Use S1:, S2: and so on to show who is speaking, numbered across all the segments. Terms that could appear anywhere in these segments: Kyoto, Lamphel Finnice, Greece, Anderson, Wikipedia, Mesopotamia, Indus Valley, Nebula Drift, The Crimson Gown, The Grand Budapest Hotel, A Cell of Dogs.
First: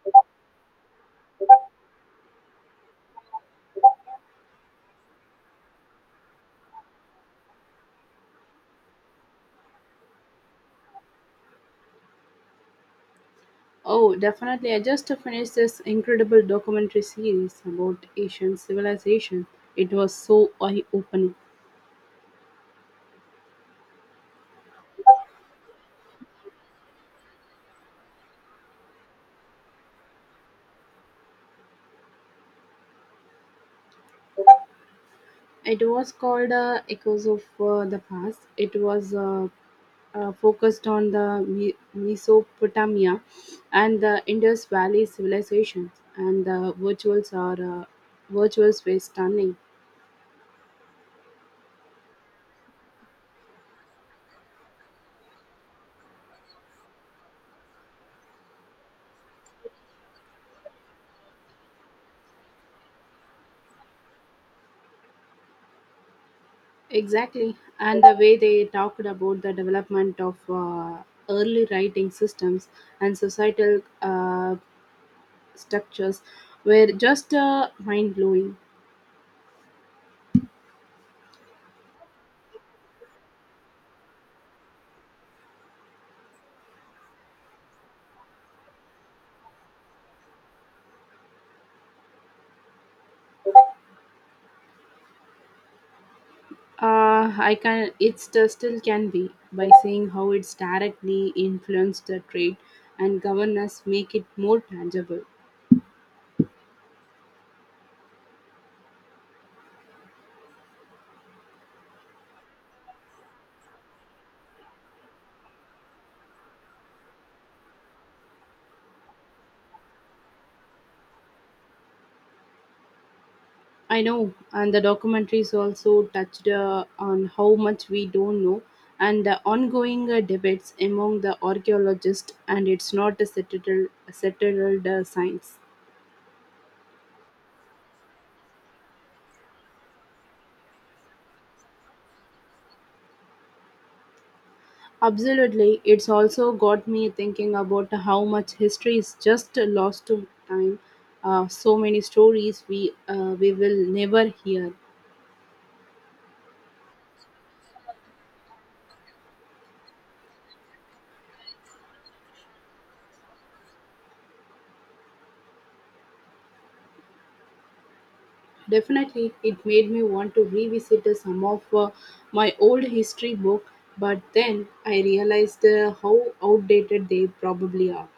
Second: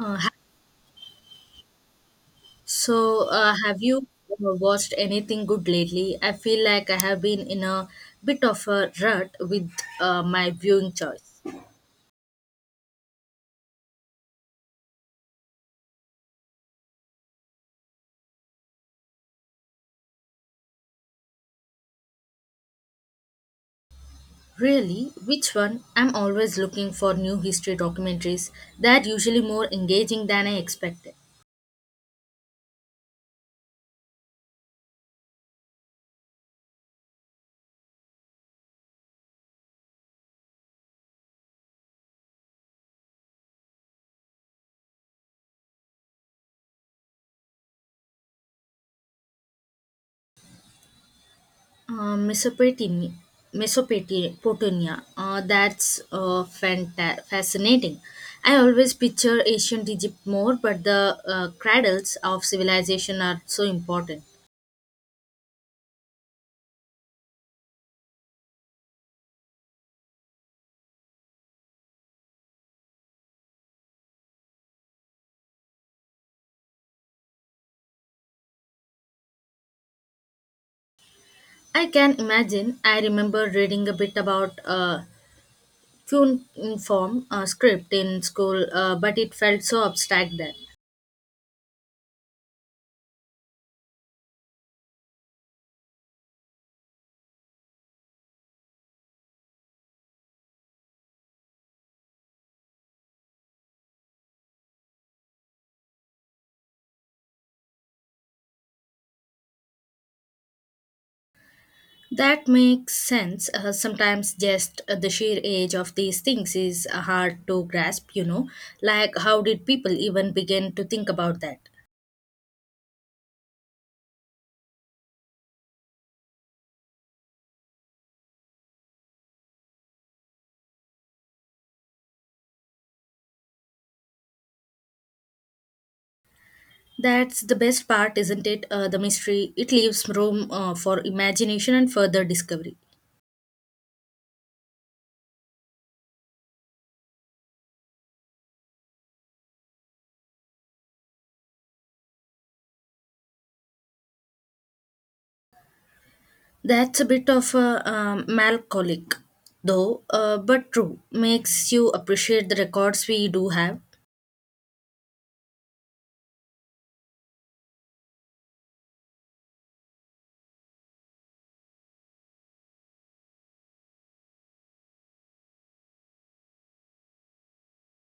S1: Uh, ha- so, have you watched anything good lately? I feel like I have been in a bit of a rut with my viewing choice.
S2: Oh, definitely. I just finished this incredible documentary series about Asian civilization. It was so eye opening.
S1: Really? Which one? I'm always looking for new history documentaries. They're usually more engaging than I expected.
S2: It was called Echoes of the Past. It was focused on the Mesopotamia and the Indus Valley civilizations, and the virtuals are virtuals were stunning.
S1: Uh, Mesopotamia, Mesopotamia, that's fascinating. I always picture ancient Egypt more, but the cradles of civilization are so important.
S2: Exactly, and the way they talked about the development of early writing systems and societal structures were just mind blowing.
S1: I can imagine. I remember reading a bit about cuneiform script in school, but it felt so abstract then.
S2: I can it still can be by seeing how it's directly influenced the trade and governance make it more tangible.
S1: That makes sense. Sometimes just the sheer age of these things is hard to grasp, you know. Like, how did people even begin to think about that?
S2: I know, and the documentaries also touched on how much we don't know and the ongoing debates among the archaeologists, and it's not a settled science.
S1: That's the best part, isn't it? The mystery. It leaves room for imagination and further discovery.
S2: Absolutely, it's also got me thinking about how much history is just lost to time. So many stories we will never hear.
S1: That's a bit of a melancholic, though, but true. Makes you appreciate the records we do have.
S2: Definitely, it made me want to revisit some of my old history book, but then I realized how outdated they probably are.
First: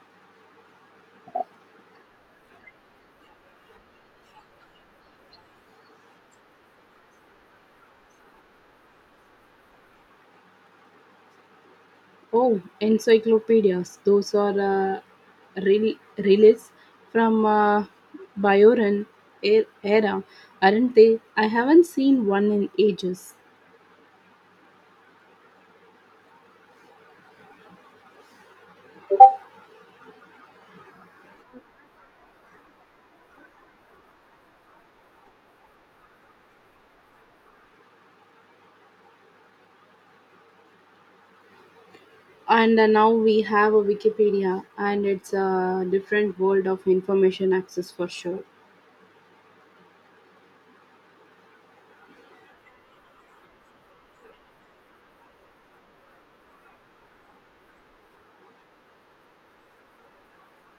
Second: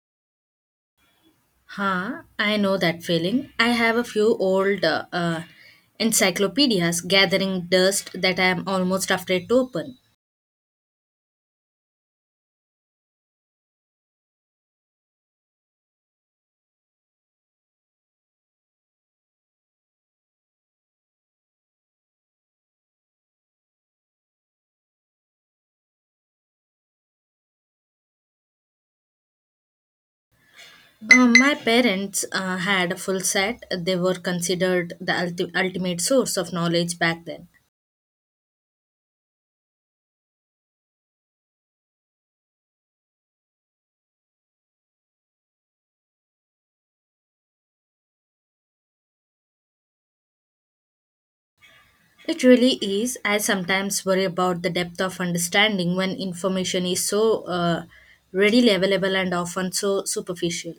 S1: Huh, I know that feeling. I have a few old encyclopedias gathering dust that I am almost afraid to open.
S2: Oh, encyclopedias. Those are relics from Bayoran era, aren't they? I haven't seen one in ages.
S1: My parents had a full set. They were considered the ultimate source of knowledge back then.
S2: And now we have a Wikipedia, and it's a different world of information access for sure.
S1: It really is. I sometimes worry about the depth of understanding when information is so readily available and often so superficial.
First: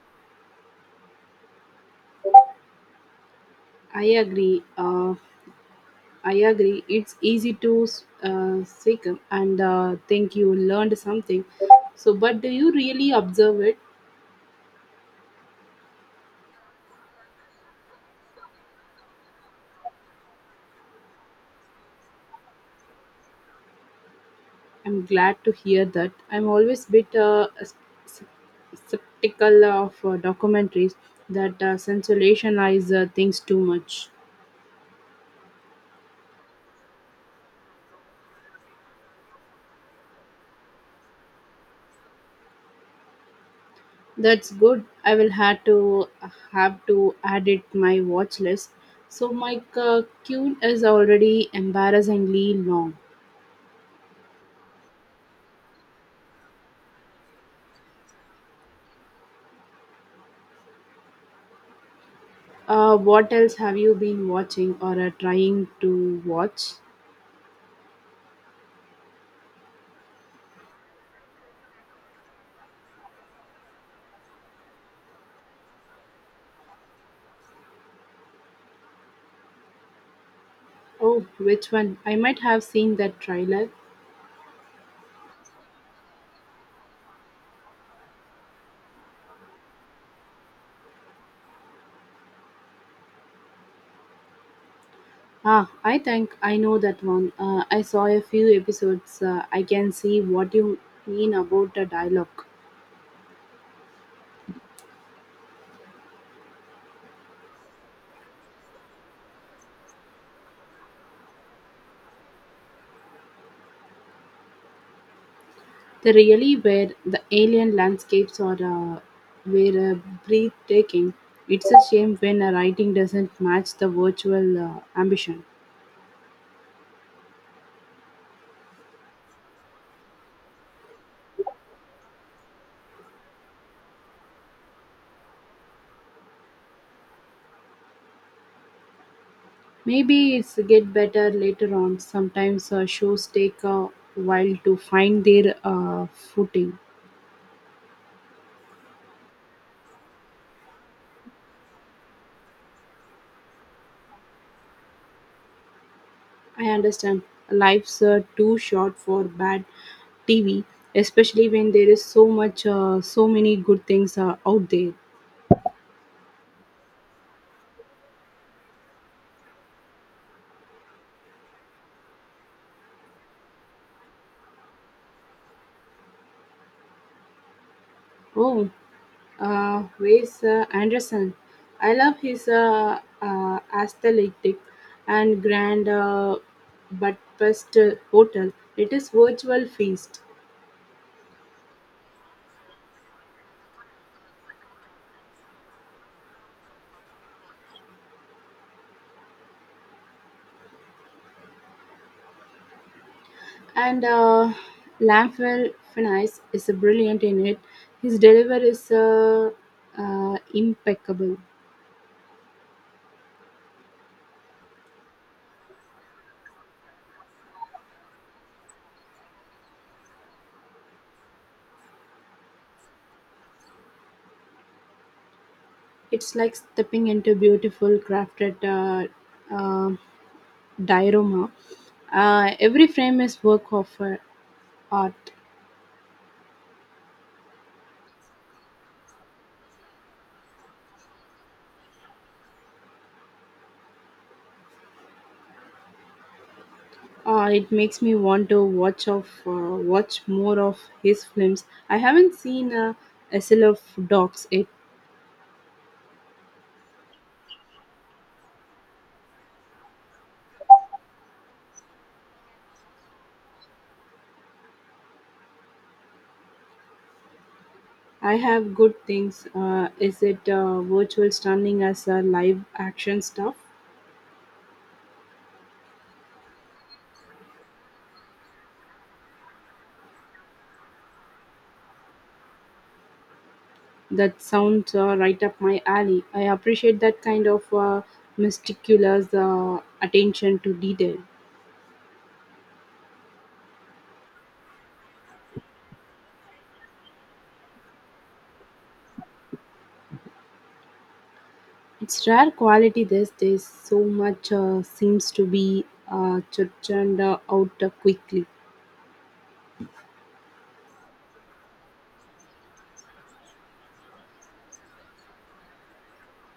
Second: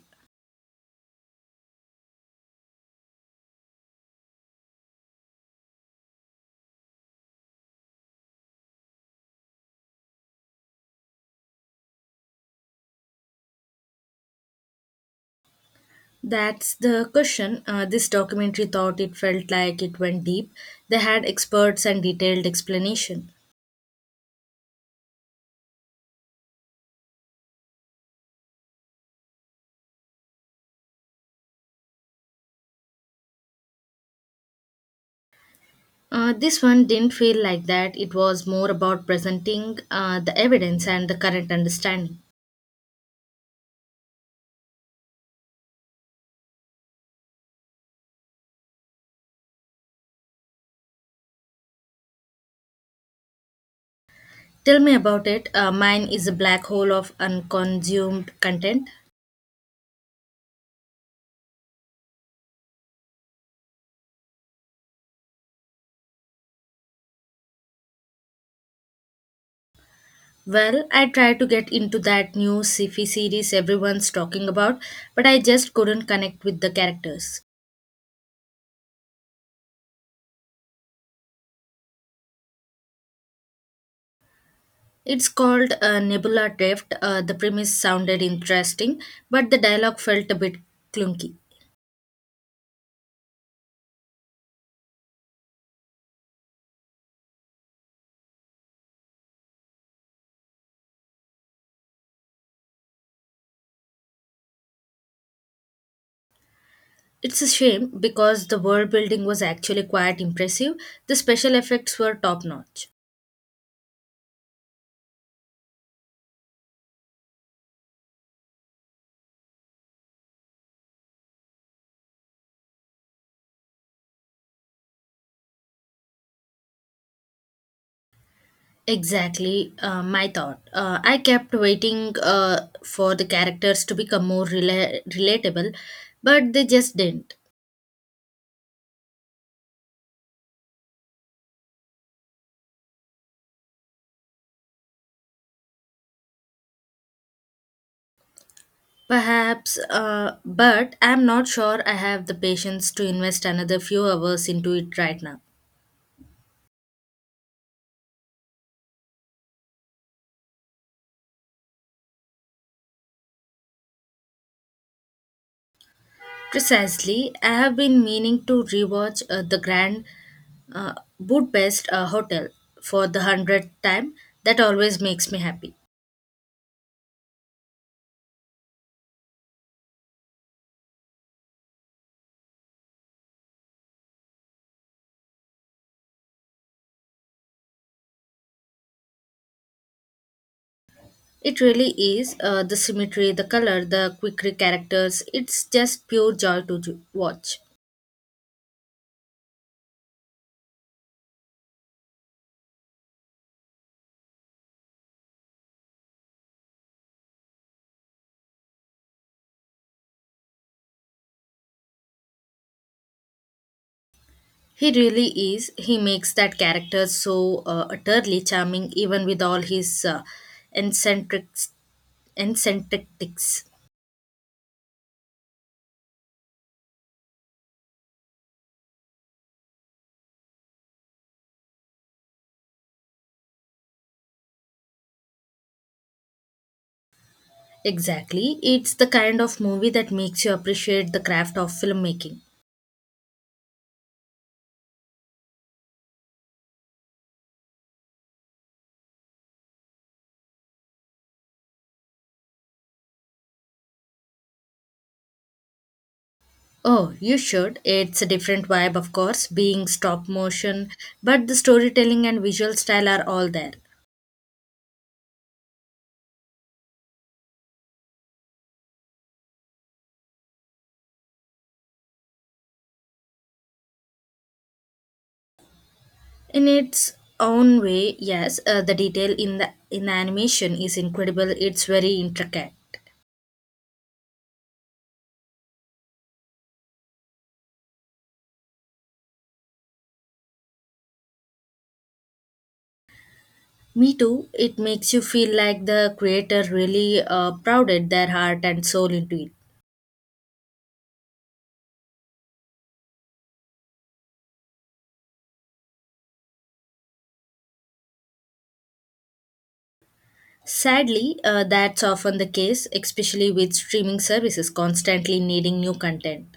S2: I agree. Uh, I agree. It's easy to seek and think you learned something. So, but do you really observe it?
S1: That's the question. This documentary thought it felt like it went deep. They had experts and detailed explanation.
S2: I'm glad to hear that. I'm always a bit s- skeptical of documentaries that sensationalize things too much.
S1: This one didn't feel like that. It was more about presenting the evidence and the current understanding.
S2: That's good. I will have to add it my watch list. So my queue is already embarrassingly long.
S1: Tell me about it. Mine is a black hole of unconsumed content.
S2: What else have you been watching or are trying to watch?
S1: Well, I tried to get into that new sci-fi series everyone's talking about, but I just couldn't connect with the characters.
S2: Oh, which one? I might have seen that trailer.
S1: It's called Nebula Drift. The premise sounded interesting, but the dialogue felt a bit clunky.
S2: Ah, I think I know that one. I saw a few episodes. I can see what you mean about the dialogue.
S1: It's a shame because the world building was actually quite impressive. The special effects were top notch.
S2: They really where the alien landscapes are were breathtaking. It's a shame when a writing doesn't match the virtual ambition.
S1: Exactly, my thought. I kept waiting for the characters to become relatable, but they just didn't.
S2: Maybe it's get better later on. Sometimes shows take a while to find their footing.
S1: Perhaps, but I'm not sure I have the patience to invest another few hours into it right now.
S2: I understand life's too short for bad TV, especially when there is so many good things out there.
S1: Precisely, I have been meaning to rewatch the Grand uh, Budapest Hotel for the 100th time. That always makes me happy.
S2: Oh, where's Anderson? I love his aesthetic and grand but best hotel. It is virtual feast.
S1: It really is the symmetry, the color, the quirky characters. It's just pure joy to watch.
S2: And Lamphel Finnice is brilliant in it. His delivery is impeccable.
S1: He really is. He makes that character so utterly charming, even with all his eccentric and synthetics.
S2: It's like stepping into beautiful crafted uh, diorama. Every frame is work of art.
S1: Exactly. It's the kind of movie that makes you appreciate the craft of filmmaking.
S2: It makes me want to watch more of his films. I haven't seen a Cell of Dogs yet.
S1: Oh, you should. It's a different vibe, of course, being stop motion, but the storytelling and visual style are all there.
S2: I have good things. Is it virtual stunning as a live action stuff?
S1: In its own way, yes, the detail in the animation is incredible. It's very intricate.
S2: That sounds right up my alley. I appreciate that kind of meticulous attention to detail.
S1: Me too. It makes you feel like the creator really prouded their heart and soul into it.
S2: It's rare quality these days, so much seems to be uh, churned out quickly.
S1: Sadly, that's often the case, especially with streaming services constantly needing new content.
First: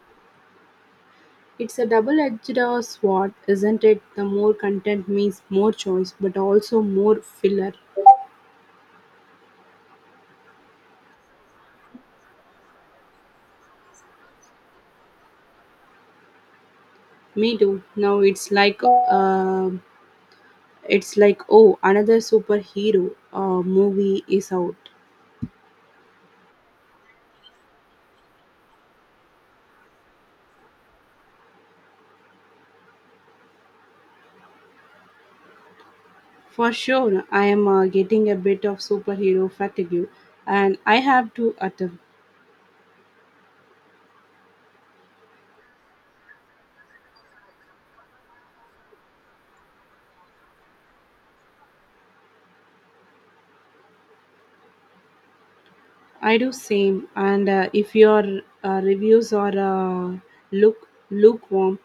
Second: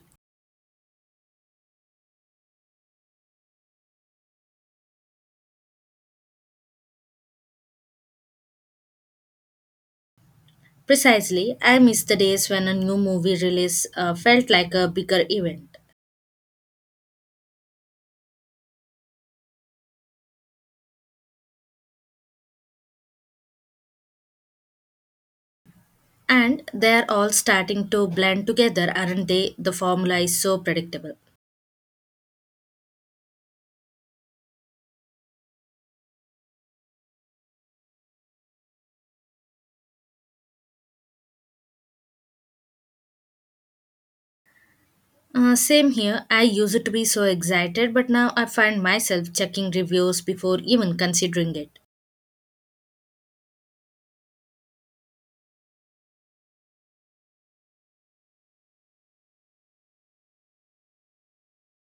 S2: It's a double edged sword, isn't it? The more content means more choice, but also more filler.
S1: Precisely, I miss the days when a new movie release felt like a bigger event.
S2: Me too. Now it's like, oh, another superhero movie is out.
S1: And they're all starting to blend together, aren't they? The formula is so predictable.
S2: For sure, I am getting a bit of superhero fatigue, and I have to attend.
S1: Same here, I used to be so excited, but now I find myself checking reviews before even considering it.
S2: I do same. And if your reviews are look lukewarm,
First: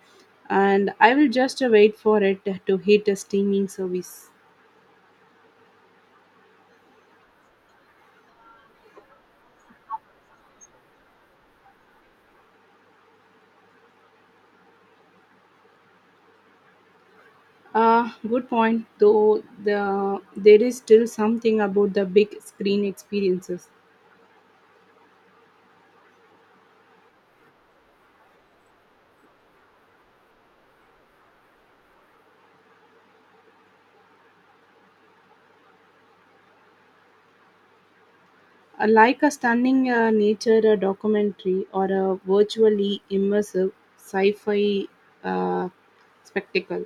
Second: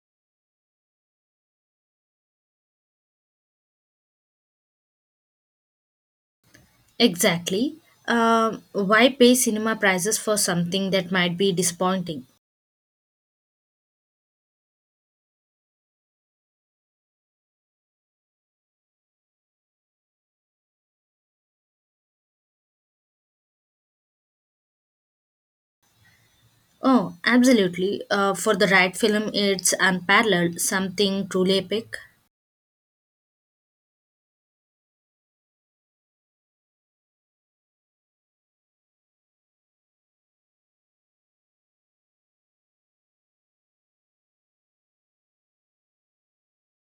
S2: and I will just wait for it to hit a streaming service.
S1: Exactly. Why pay cinema prices for something that might be disappointing?
S2: Good point. Though there is still something about the big screen experiences,
S1: Oh, absolutely. For the right film, it's unparalleled, something truly epic.
S2: like a stunning nature documentary or a virtually immersive sci-fi uh, spectacle.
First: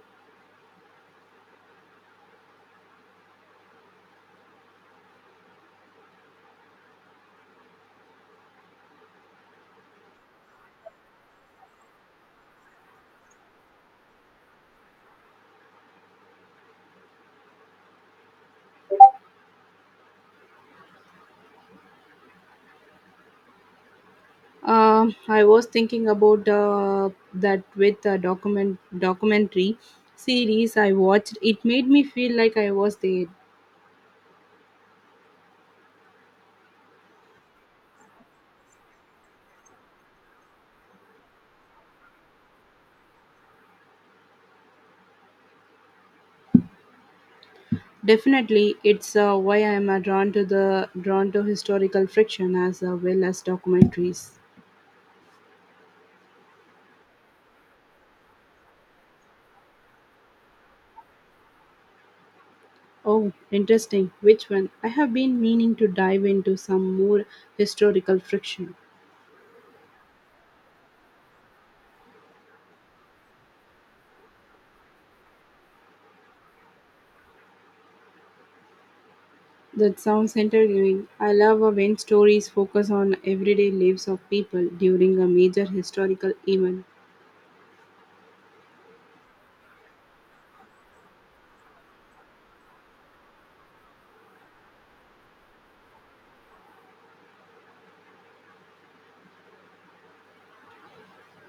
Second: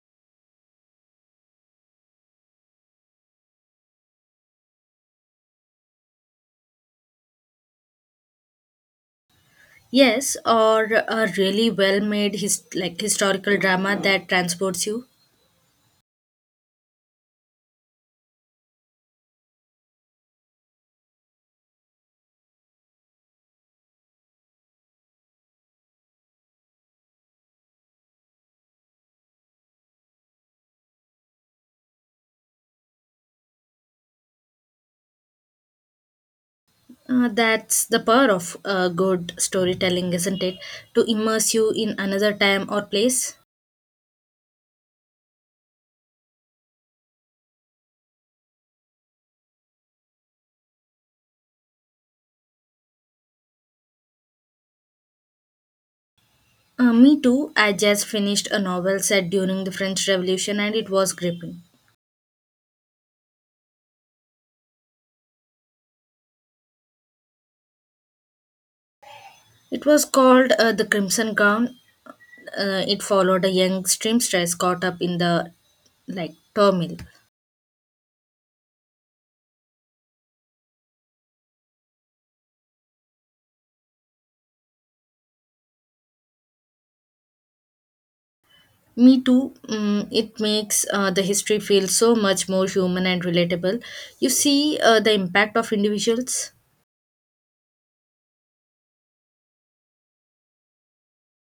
S1: Yes, or a really well-made his like historical drama that transports you.
S2: I was thinking about that with a documentary series I watched. It made me feel like I was there.
S1: That's the power of good storytelling, isn't it? To immerse you in another time or place.
S2: Definitely, it's why I am drawn to historical fiction as well as documentaries.
S1: Me too. I just finished a novel set during the French Revolution, and it was gripping.
S2: Oh, interesting. Which one? I have been meaning to dive into some more historical fiction.
S1: It was called The Crimson Gown. It followed a young seamstress caught up in the like turmoil.
S2: That sounds intriguing. I love when stories focus on everyday lives of people during a major historical event.
S1: Me too. Mm, it makes the history feel so much more human and relatable. You see the impact of individuals.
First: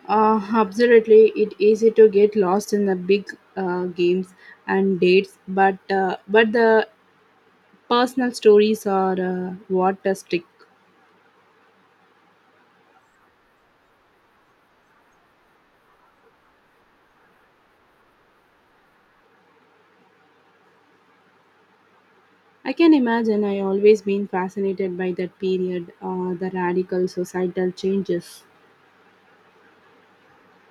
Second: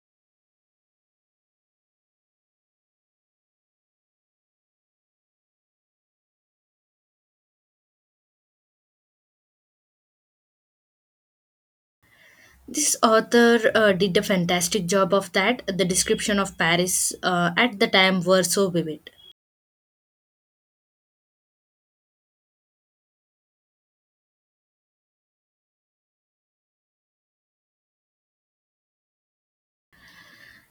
S2: Absolutely, it's easy to get lost in the big games and dates, but the personal stories are what a stick.
S1: This author did a fantastic job of that. The description of Paris at the time were so vivid.
S2: I can imagine. I always been fascinated by that period, the radical societal changes.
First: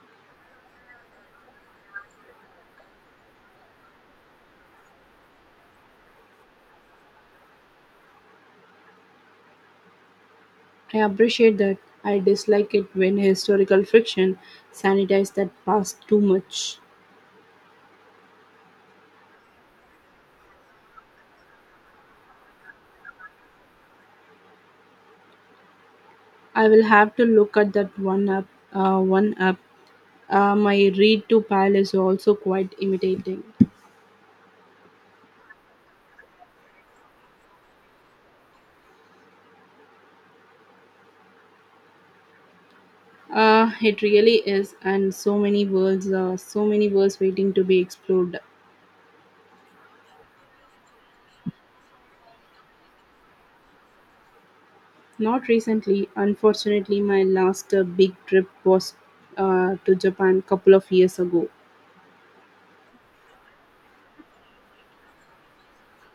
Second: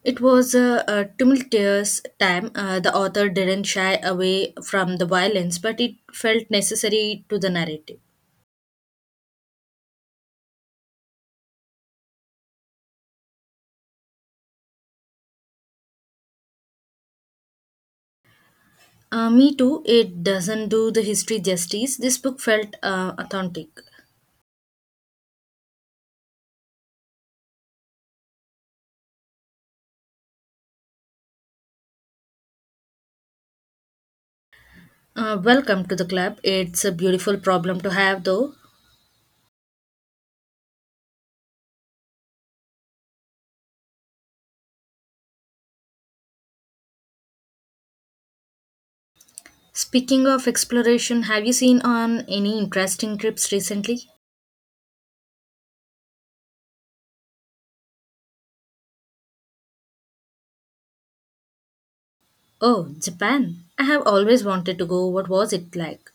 S1: It was a tumultuous time. The author didn't shy away from the violence, but it felt necessary to the narrative.
S2: I appreciate that. I dislike it when historical fiction sanitize that past too much.
S1: Me too. It doesn't do the history justice. This book felt authentic.
S2: I will have to look at that one up. Uh, one up. My read to pile is also quite imitating.
S1: Welcome to the club. It's a beautiful problem to have, though.
S2: It really is, and so many so many worlds waiting to be explored.
S1: Speaking of exploration, have you seen on any interesting trips recently?
S2: Not recently, unfortunately, my last big trip was to Japan couple of years ago.
S1: Oh, Japan. I have always wanted to go. What was it like?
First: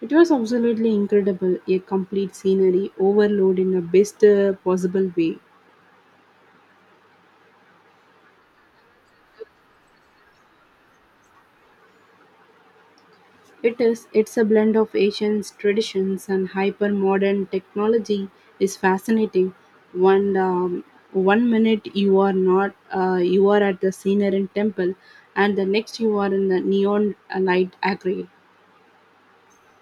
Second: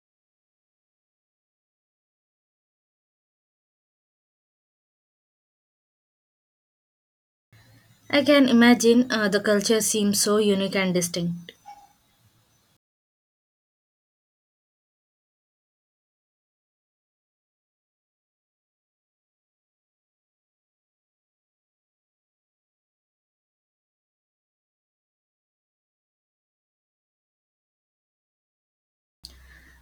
S2: It was absolutely incredible, a complete scenery overload in the best possible way.
S1: I can imagine the culture seems so unique and distinct.
S2: It is it's a blend of ancient traditions and hyper modern technology is fascinating. One um, One minute you are not you are at the scenery temple, and the next you are in the neon light aquarium.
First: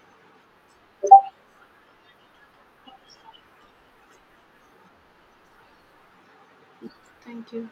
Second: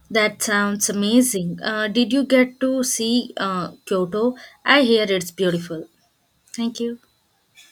S1: That sounds amazing. Did you get to see Kyoto? I hear it's beautiful. Thank you.
S2: Thank you.